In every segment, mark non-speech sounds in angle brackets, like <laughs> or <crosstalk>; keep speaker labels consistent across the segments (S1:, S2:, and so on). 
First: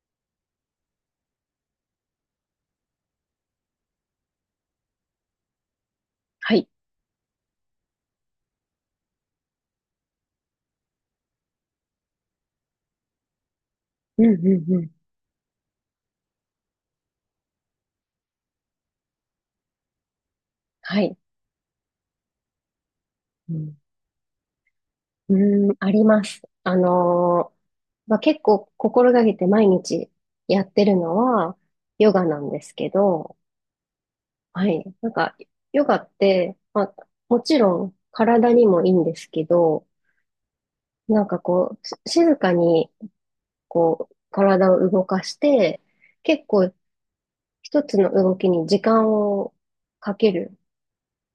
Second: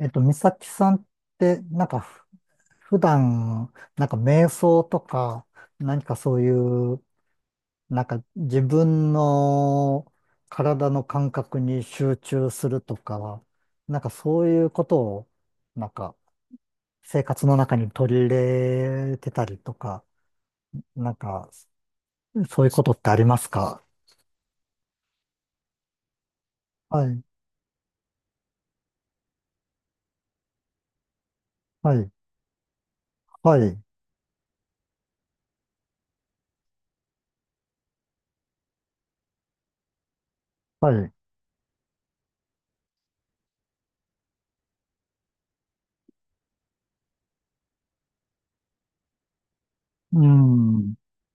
S1: 美咲さんって、なんか普段、なんか瞑想とか、何かそうい
S2: はい。
S1: う、なんか自分の体の感覚に集中するとか、なんか
S2: うんう
S1: そういう
S2: んう
S1: こ
S2: ん。
S1: とを、なんか生活の中に取り入れてたりとか、
S2: は
S1: なん
S2: い。
S1: か、そういうことってあります
S2: うん、
S1: か？
S2: うーんあります。
S1: はい、
S2: まあ、結構心がけて毎日やってるのは
S1: はい、
S2: ヨガなんですけど、
S1: はい、
S2: はい。なんか、ヨガって、まあ、もちろん体にもいいんですけど、
S1: はい。
S2: なんかこう、静かにこう、体を動かして、結構一つの動きに時間をか
S1: う
S2: ける
S1: ん、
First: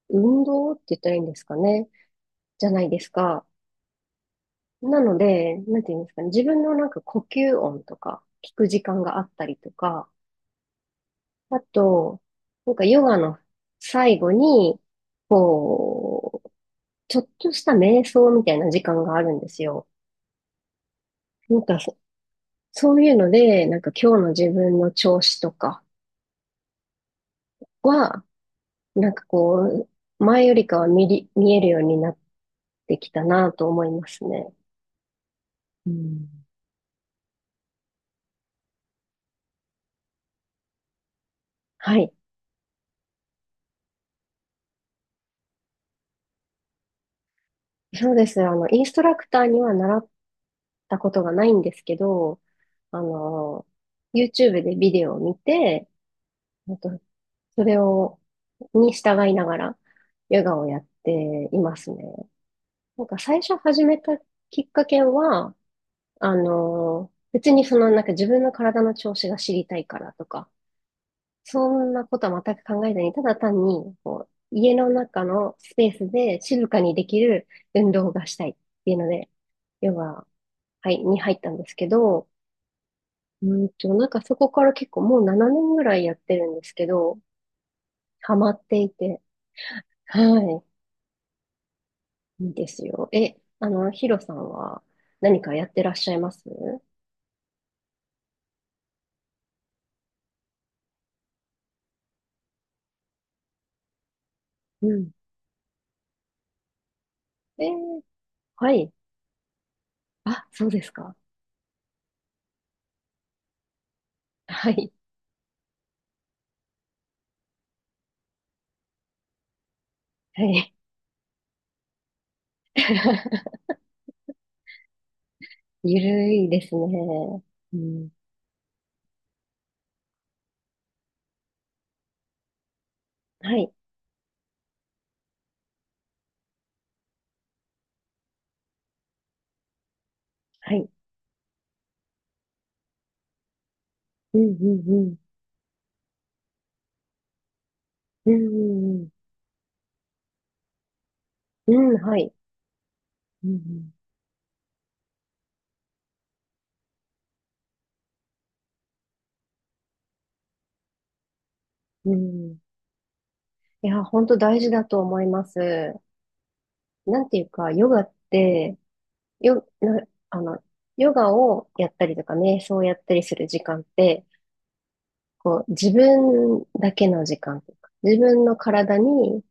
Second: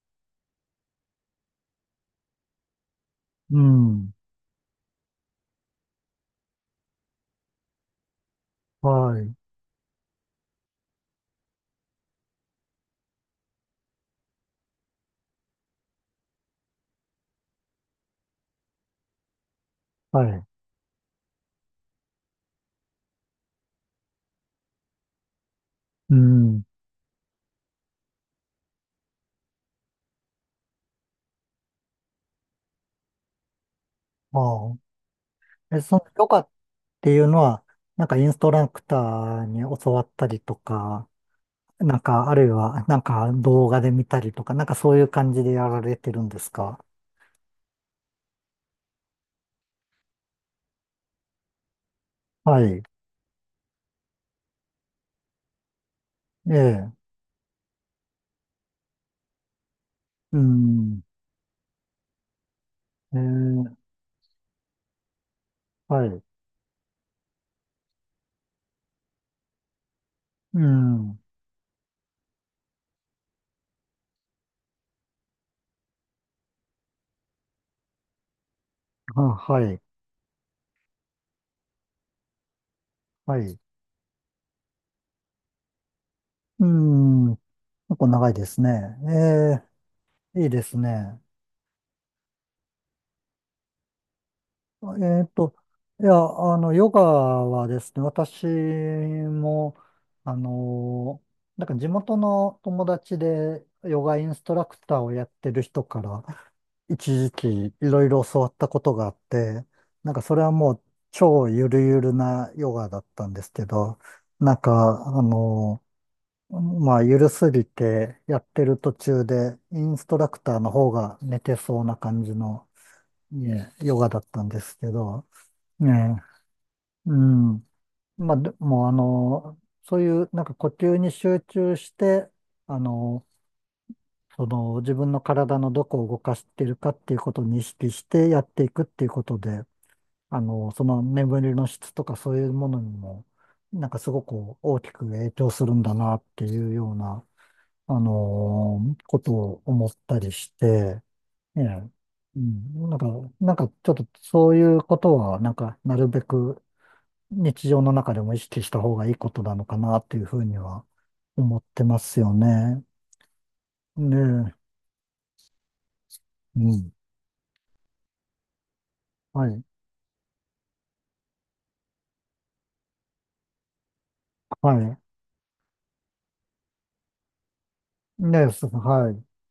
S2: 運動って言ったらいいんですかね、じゃないですか。
S1: うん、
S2: なので、なんていうんですかね、自分のなんか呼吸音とか聞く時間
S1: は
S2: があっ
S1: い、
S2: たりとか、あと、なんかヨガの最後に、こう、ちょっとした瞑想みたいな時間があるんですよ。
S1: はい、
S2: なんかそ、そういうので、なんか今日の自分の調子とか
S1: うん。
S2: は、なんかこう、前よりかは見えるようになってきたなと思いますね。
S1: ああ。え、
S2: う
S1: そのヨ
S2: ん。
S1: ガていうのは、なんかインストラクターに教わったりとか、
S2: は
S1: なん
S2: い。
S1: か、あるいは、なんか動画で見たりとか、なんかそういう感じでやられてるんですか？
S2: そうです。あの、インストラクターには習たことがないんですけど、
S1: はい。
S2: あの、YouTube でビデオを見て、
S1: え
S2: あ
S1: え。
S2: とそれを、に従いながら、
S1: う
S2: ヨガをやっ
S1: ん。
S2: ていますね。なん
S1: え
S2: か最初
S1: え。
S2: 始めたきっかけは、
S1: はい。
S2: あの、別にそのなんか自分の体の調子が知りたいからとか、
S1: うん。
S2: そんなことは全く考えずに、ただ単に、こう、家の中のスペースで静かにできる運動がしたいっていうの
S1: あ、
S2: で、
S1: はい。
S2: ヨガ、はい、に入ったんですけど、
S1: は
S2: う
S1: い。
S2: んと、なんかそこから結構もう7年ぐらいやってるんで
S1: う
S2: すけど、
S1: ん。結構長い
S2: ハ
S1: で
S2: マ
S1: す
S2: っ
S1: ね。
S2: てい
S1: え
S2: て、
S1: え。いい
S2: は
S1: ですね。
S2: い、いいですよ。え、あの、ヒロさんは
S1: えっ
S2: 何か
S1: と、
S2: やってらっ
S1: い
S2: し
S1: や、
S2: ゃいます？
S1: ヨガはですね、私も、あの、なんか地元の友達でヨガインストラク
S2: う
S1: ターを
S2: ん。
S1: やってる人から一時
S2: え
S1: 期い
S2: ー
S1: ろいろ教わった
S2: は
S1: こ
S2: い。
S1: とがあって、なんかそれ
S2: あ、
S1: は
S2: そう
S1: も
S2: で
S1: う
S2: すか。
S1: 超ゆるゆるなヨガだったんですけど、なん
S2: はい、
S1: か、まあ、ゆるすぎてやってる途中でインストラク
S2: は
S1: ターの
S2: い。
S1: 方が寝てそうな感じの、
S2: <laughs>
S1: ねヨガだったんですけど、
S2: ゆ
S1: ね
S2: るいです
S1: え、う
S2: ね。
S1: ん。
S2: うん、
S1: まあ、でも、そういう、なんか呼吸に集中して、あの、
S2: はい、
S1: その、自分の体のどこを動かしているかっていうことに意識してやっていくっていうことで、
S2: は
S1: そ
S2: い。
S1: の眠りの質とかそういうものにも、なんかすご
S2: うん、
S1: く
S2: う
S1: 大
S2: ん、
S1: き
S2: う
S1: く
S2: ん。
S1: 影響するんだなっていうような、あ
S2: う
S1: の、
S2: ん、う
S1: ことを思ったりして、え
S2: ん、
S1: え、
S2: うんはい。
S1: うん、なんか、
S2: う
S1: なんかちょ
S2: ん、
S1: っとそういうことは、なんか、なるべく、日常の中でも意識した方がいいことなのかなっていうふうには思ってま
S2: う
S1: す
S2: ん。
S1: よ
S2: うん
S1: ね。
S2: いや、
S1: ね
S2: 本当
S1: え。
S2: 大事だと思います。
S1: うん。
S2: なんていうか、ヨガって、
S1: はい。
S2: よ、な、あの、ヨガをやったりとか、瞑想をやったりする時間って、
S1: はい。
S2: こう、自分だけの時間とか、自分
S1: ねえ、
S2: の体
S1: はい。
S2: に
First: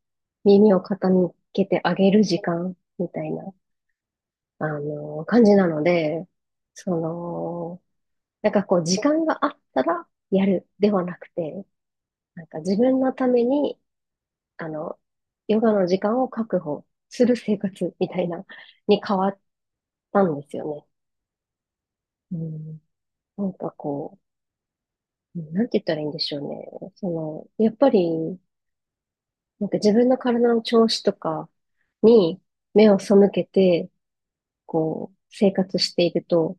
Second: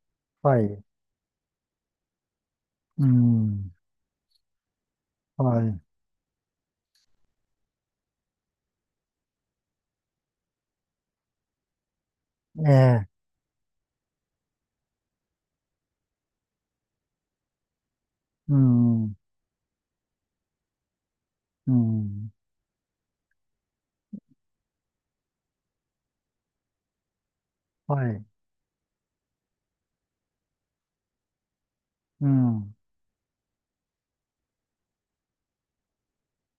S1: は
S2: 耳を
S1: い。
S2: 傾けてあげる時間
S1: う
S2: みたいな、
S1: ん。
S2: あの、感じ
S1: は
S2: な
S1: い。
S2: ので、その、なんかこう、時間があったらやるではなくて、なんか
S1: え
S2: 自分
S1: え。
S2: のために、あの、ヨガの時間を確保する生活みたいな、
S1: う
S2: に
S1: ん。
S2: 変わったんですよ
S1: うん。
S2: ね。うん。なんかこう、なんて言ったらいいんでしょうね。その、やっぱ
S1: はい。
S2: り、なんか自分の体の調子とか
S1: う
S2: に
S1: ん。
S2: 目を背けて、こう、生活していると、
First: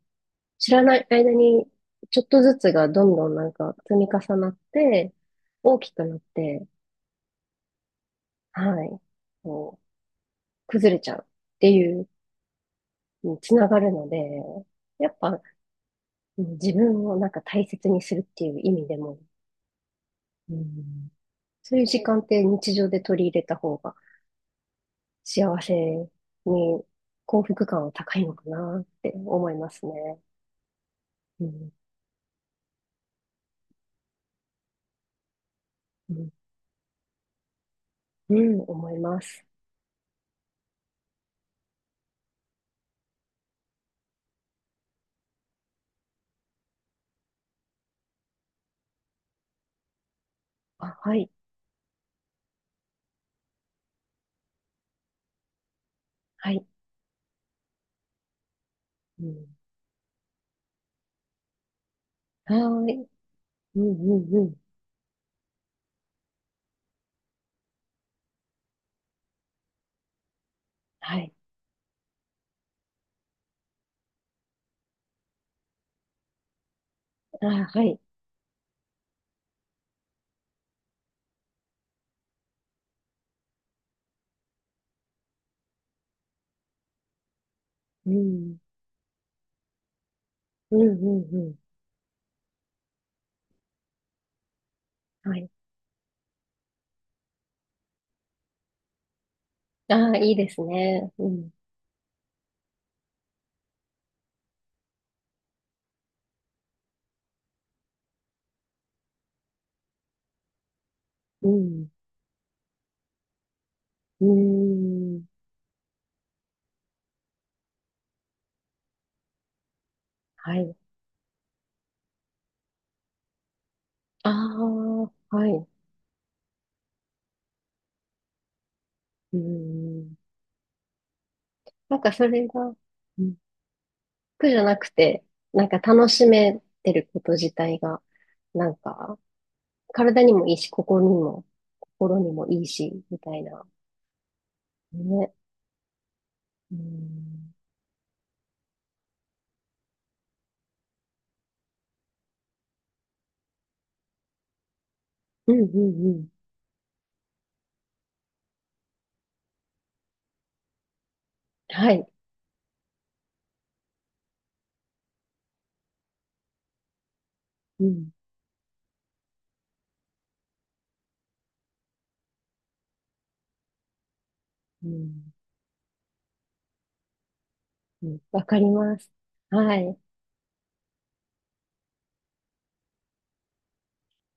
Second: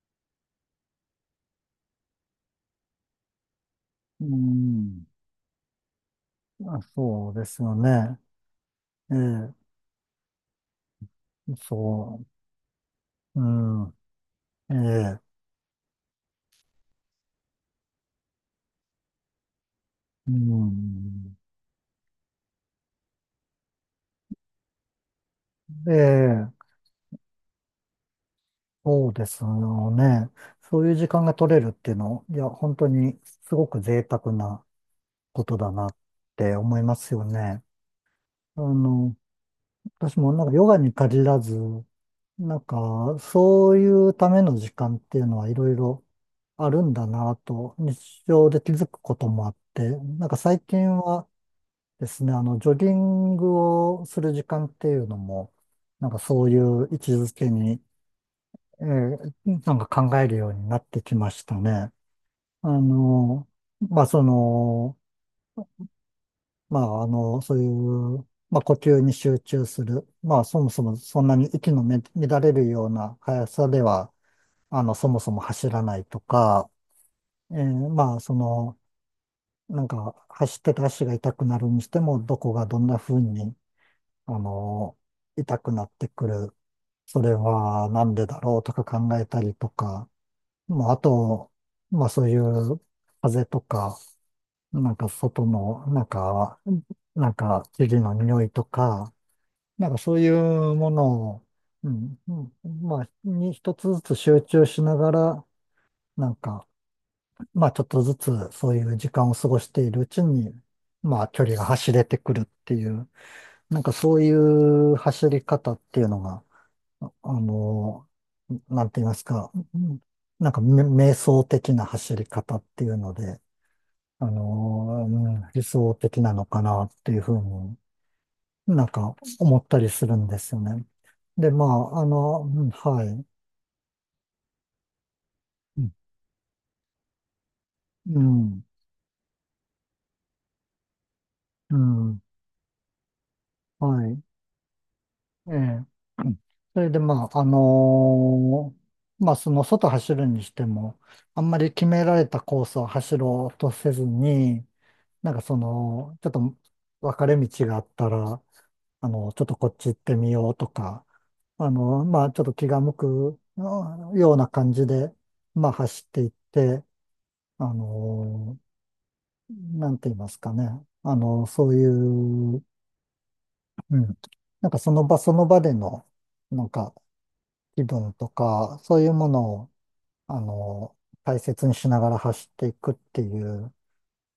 S2: 知らない間に、ちょっとずつがどんどんなんか積み
S1: う
S2: 重なっ
S1: ん。
S2: て、大きくなって、
S1: あ、そうですよね。
S2: はい、
S1: ええ。
S2: こう、崩れちゃうっていう
S1: そ
S2: に
S1: う。う
S2: つながる
S1: ん。
S2: ので、
S1: え
S2: やっ
S1: え。
S2: ぱ、うん自分をなんか大切にするっていう意味でも、
S1: う
S2: うん、
S1: ん。
S2: そういう時間って日常で取り入れた方が、幸せ
S1: で、
S2: に幸福感は高いのかなっ
S1: そ
S2: て
S1: うです
S2: 思います
S1: よ
S2: ね。
S1: ね。そういう時間が
S2: う
S1: 取れる
S2: ん、
S1: っていうの、いや、本当にすごく贅沢なことだなっ
S2: うん、
S1: て思いますよね。
S2: う
S1: あ
S2: ん思い
S1: の、
S2: ます。
S1: 私もなんかヨガに限らず、なんかそういうための時間っていうのはいろいろあるんだなと日常で気づくこともあって、なんか最近
S2: あ、は
S1: は
S2: い、
S1: ですね、ジョギングをする時間っていうのも、なんかそう
S2: は
S1: い
S2: い、
S1: う位置づけにえ
S2: う
S1: ー
S2: ん、
S1: なんか考えるようになってきましたね。
S2: は
S1: あ
S2: ーい、
S1: の、
S2: うん、
S1: まあ、
S2: う
S1: そ
S2: ん、うん、
S1: の、まあ、そういう、まあ、呼吸に集中する。まあ、そもそも
S2: は
S1: そん
S2: い、
S1: なに息の乱れるような速さでは、そもそも走らないとか、
S2: あ、はい、
S1: まあ、その、なんか、走ってた足が痛くなるにしても、どこがどんな風に、あの、痛くなってくる。それはな
S2: う
S1: んでだろ
S2: ん、
S1: うとか考えたりとか、
S2: うん、
S1: まあ、
S2: う
S1: あ
S2: ん、う
S1: と、
S2: ん、
S1: まあそういう風とか、なんか
S2: は
S1: 外
S2: い。
S1: の、なんか、なんか生地の匂いとか、なんかそ
S2: あ
S1: うい
S2: いいです
S1: うも
S2: ね。う
S1: のを、
S2: ん、
S1: うん、うん、まあ、に一つずつ集中しながら、なんか、まあちょっとずつそういう時間を過ごしているうちに、まあ距
S2: う
S1: 離が
S2: ん、
S1: 走れてくるっていう、なんかそう
S2: う
S1: いう
S2: ん、
S1: 走り方っていうのが、あの、なんて言いますか、うん、なん
S2: は
S1: か
S2: い。
S1: 瞑想的な走り方っていうので、
S2: ああ、
S1: うん、
S2: は
S1: 理
S2: い、
S1: 想的なのかなっていうふうになんか
S2: う
S1: 思ったりす
S2: ん。
S1: るんですよね。で、ま
S2: な
S1: あ、
S2: んかそれ
S1: うん、
S2: が、
S1: は
S2: う
S1: い。
S2: ん苦じゃなくて、なんか楽しめてること自体が、
S1: うん、
S2: なんか、体にもいいし、
S1: う
S2: 心
S1: ん、
S2: にもいいし、みたいな。
S1: はい。
S2: ね。
S1: ええ。うん、
S2: う
S1: それで、まあ、
S2: ん、
S1: まあ、その外走るにしても、あんまり決められたコースを走ろうとせずに、なんか
S2: う
S1: そ
S2: ん、うん、う
S1: の、ち
S2: ん。
S1: ょっと分かれ道があったら、ちょっとこっち行ってみようとか、
S2: はい。
S1: まあちょっと気が向くような感じで、まあ走っていって、あ
S2: うん、
S1: の、なんて言いますかね。そういう、うん、なんか
S2: う
S1: その場そ
S2: ん、
S1: の場での、なんか気
S2: う
S1: 分
S2: ん。
S1: と
S2: わかり
S1: か、
S2: ま
S1: そうい
S2: す。
S1: うものを、
S2: はい。
S1: あの、大切にしながら走っていくっていう、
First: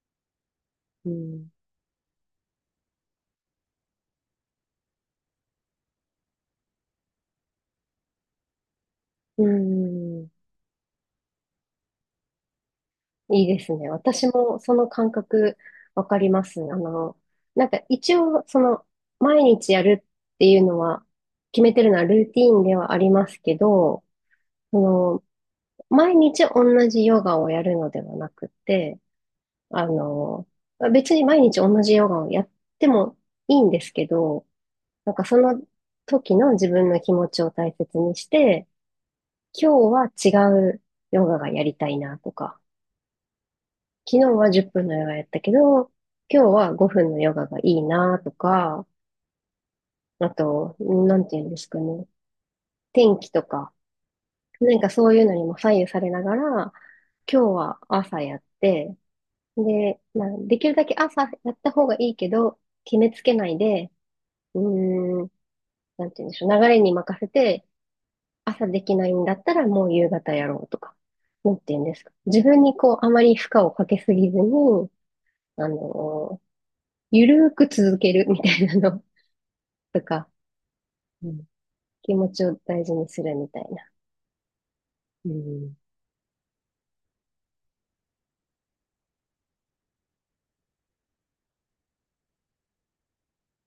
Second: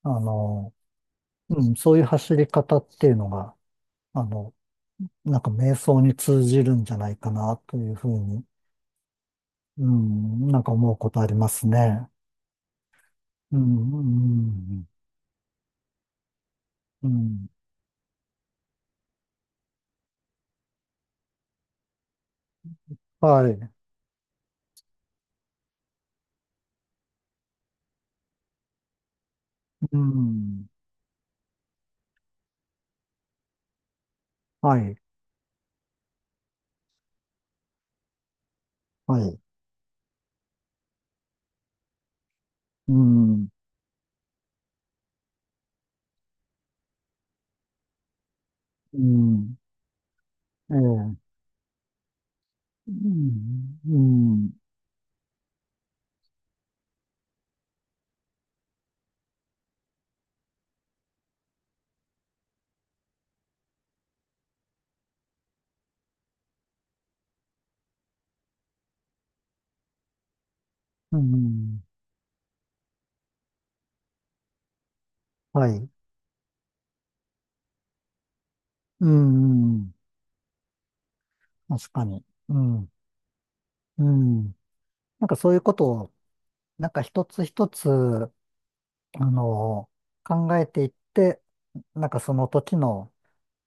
S1: あの、
S2: うん、
S1: うん、そういう走り方っていうのが、あの、なんか瞑想に通じるんじゃないかなというふうに、
S2: う
S1: う
S2: ん。
S1: ん、なんか思うことありますね。
S2: いい
S1: う
S2: ですね。
S1: ん、う
S2: 私もそ
S1: ん、
S2: の感覚わかります。あ
S1: う
S2: の、
S1: ん。
S2: なんか一応、その、毎日やるっていうのは、決めてるのはルーティーンではあります
S1: は
S2: け
S1: い、
S2: ど、その、毎日同じヨガをやるのではなくて、あ
S1: う
S2: の、
S1: ん、
S2: 別に毎日同じヨガをやってもいいんですけど、
S1: はい、
S2: なんかその時の自分の気持ちを大切にして、
S1: はい、
S2: 今日は違うヨガがやりたいなとか、
S1: うん、
S2: 昨日は10分のヨガやったけど、今日は5分のヨガがいいなとか、
S1: うん、
S2: あ
S1: ええ、
S2: と、
S1: う
S2: なんていうんですかね、天気とか、
S1: ん、うん、
S2: なんかそういうのにも左右されながら、今日は朝やって、で、まあ、できるだけ朝やった方がいいけど、決めつけないで、うーん、なんて言うんでしょう。流れに任せて、朝できないんだったらもう夕方やろうとか。
S1: う
S2: なんて言
S1: ん、
S2: うんですか。自分にこう、あまり負荷をかけすぎずに、
S1: は
S2: あ
S1: い、
S2: のーゆるーく続けるみたいなの
S1: うん、
S2: <laughs> とか、うん。
S1: 確か
S2: 気
S1: に、
S2: 持ちを
S1: う
S2: 大
S1: ん、
S2: 事にするみたいな。
S1: うん。なん
S2: う
S1: かそういうこ
S2: ん。
S1: とを、なんか一つ一つ、あの、考えていって、なんかその時の、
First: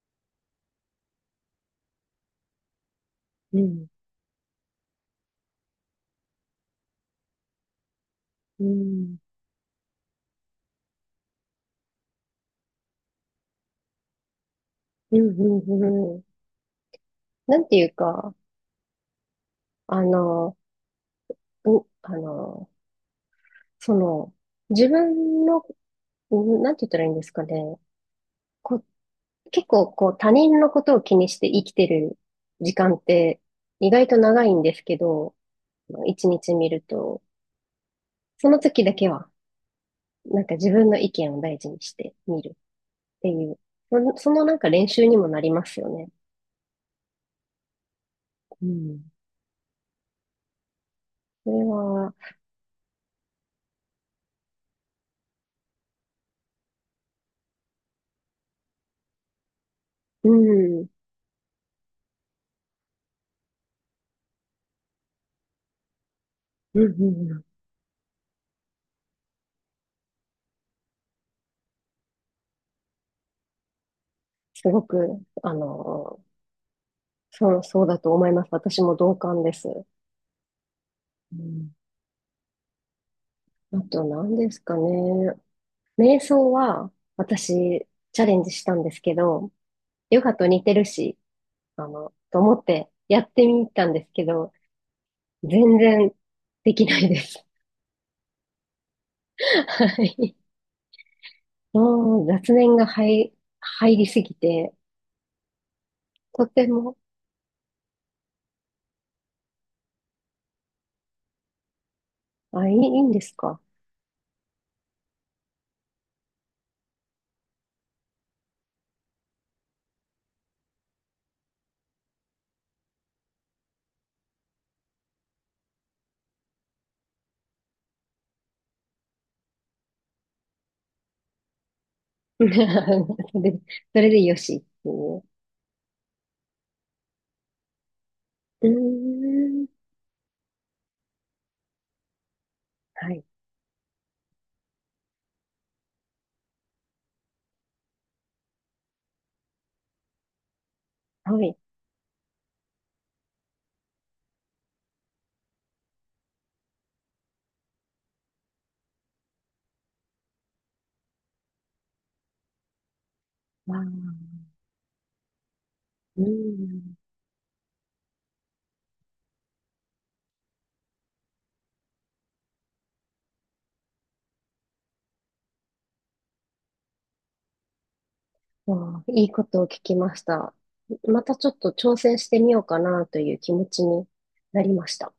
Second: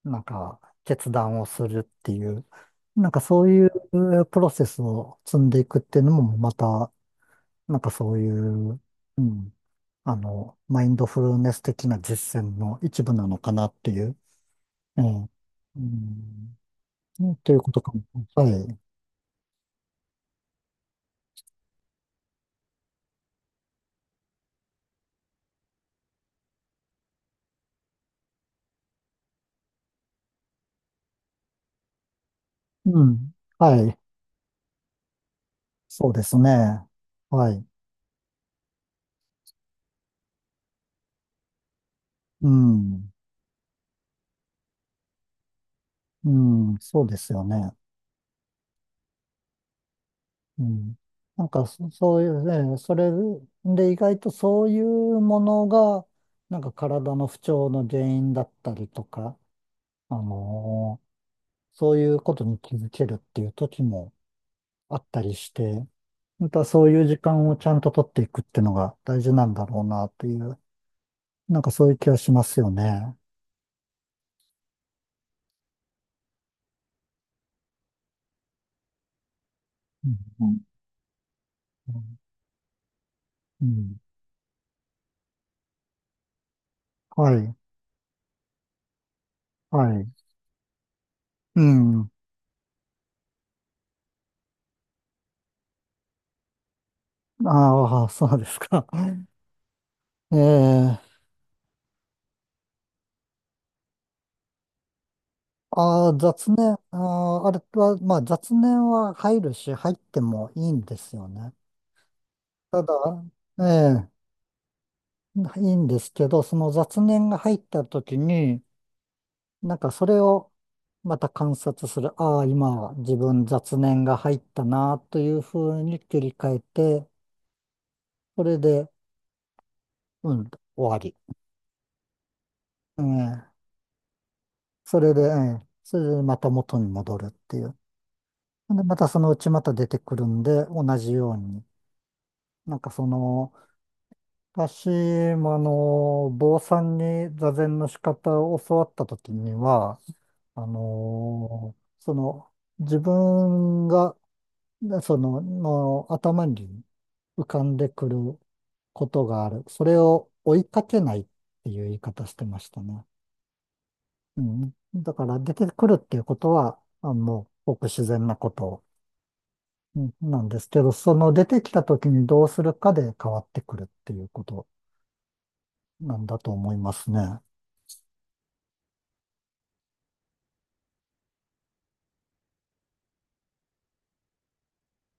S1: なんか決断をするっていう、なんかそう
S2: う
S1: い
S2: ん、
S1: うプロセスを積んでいくっていうのもまた、なんかそうい
S2: う
S1: う、
S2: ん、
S1: うん、マインドフルネス的な実践の一部なのかなっていう、ええ、
S2: うん、う
S1: う
S2: ん、うん。
S1: ん、うんとい
S2: な
S1: う
S2: ん
S1: こ
S2: て
S1: と
S2: い
S1: か
S2: う
S1: も。
S2: か、
S1: はい。
S2: あのー、う、あのー、その、自分の、うんなんて言ったらいいんですかね。こ、結構こう他人のことを気にして生きてる時間っ
S1: うん。
S2: て
S1: は
S2: 意
S1: い。
S2: 外と長いんですけど、
S1: そうで
S2: 一
S1: す
S2: 日見る
S1: ね。
S2: と、
S1: はい。
S2: その時だけはなんか自分の意見を大事にして見
S1: う
S2: る
S1: ん。
S2: っていう、そのなんか練習にもなりますよね。
S1: うん。そうですよね。
S2: うん。
S1: うん。なん
S2: そ
S1: か
S2: れは、
S1: そういうね、それで意外とそういうものが、なんか体の不調の原因だったりとか、あ
S2: うん、うん、
S1: のーそういうことに気づけるっていう時もあったりして、またそ
S2: う
S1: う
S2: ん、
S1: いう時
S2: うん
S1: 間をちゃんと取っていくっていうのが大事なんだろうなっていう、なんかそういう気がしますよね。
S2: すごく、あの、そうだと思います。私も同感です。
S1: うん。
S2: うん。
S1: うん。
S2: あと何ですかね。瞑想は
S1: はい。
S2: 私チャレンジしたんですけど、
S1: はい。
S2: ヨガと似てるし、
S1: う
S2: あ
S1: ん。
S2: の、と思ってやってみたんですけど、全然できないです。
S1: ああ、そうですか。<laughs>
S2: <laughs> はい。
S1: ええ、
S2: もう雑念が入、入りすぎて、
S1: ああ、
S2: と
S1: 雑
S2: て
S1: 念、
S2: も、
S1: あれは、まあ雑念は入るし、入ってもいいんですよね。
S2: あ、い
S1: ただ、
S2: いんですか？
S1: ええ、いいんですけど、その雑念が入った時に、なんかそれをまた観察する。ああ、今自分雑念が入ったな、というふうに切り替えて、それで、うん、終わり。
S2: <laughs> そ
S1: ええ、
S2: れで、それでよしってい
S1: それで、
S2: う。
S1: ええ、それでまた元に戻るっていう。
S2: うー
S1: で、またそのうちま
S2: ん。
S1: た出てくるんで、同じように。なんかそ
S2: はい。
S1: の、私もあの、坊さんに座禅の仕方を教わったときには、あ
S2: はい。
S1: の、その、自分が、その、頭に浮かんでくることがある。それを追いかけないっていう言い方してましたね。
S2: わあ、
S1: うん。だから出てくるってい
S2: う
S1: うことは、
S2: ん。
S1: あ、もう、ごく自然なこと、うん、なんですけど、その出てきたときにどうするかで変わってくるっていうことなんだと思いますね。
S2: わあ、いいことを聞きました。またちょっと挑戦してみようかなという気持ちになりました。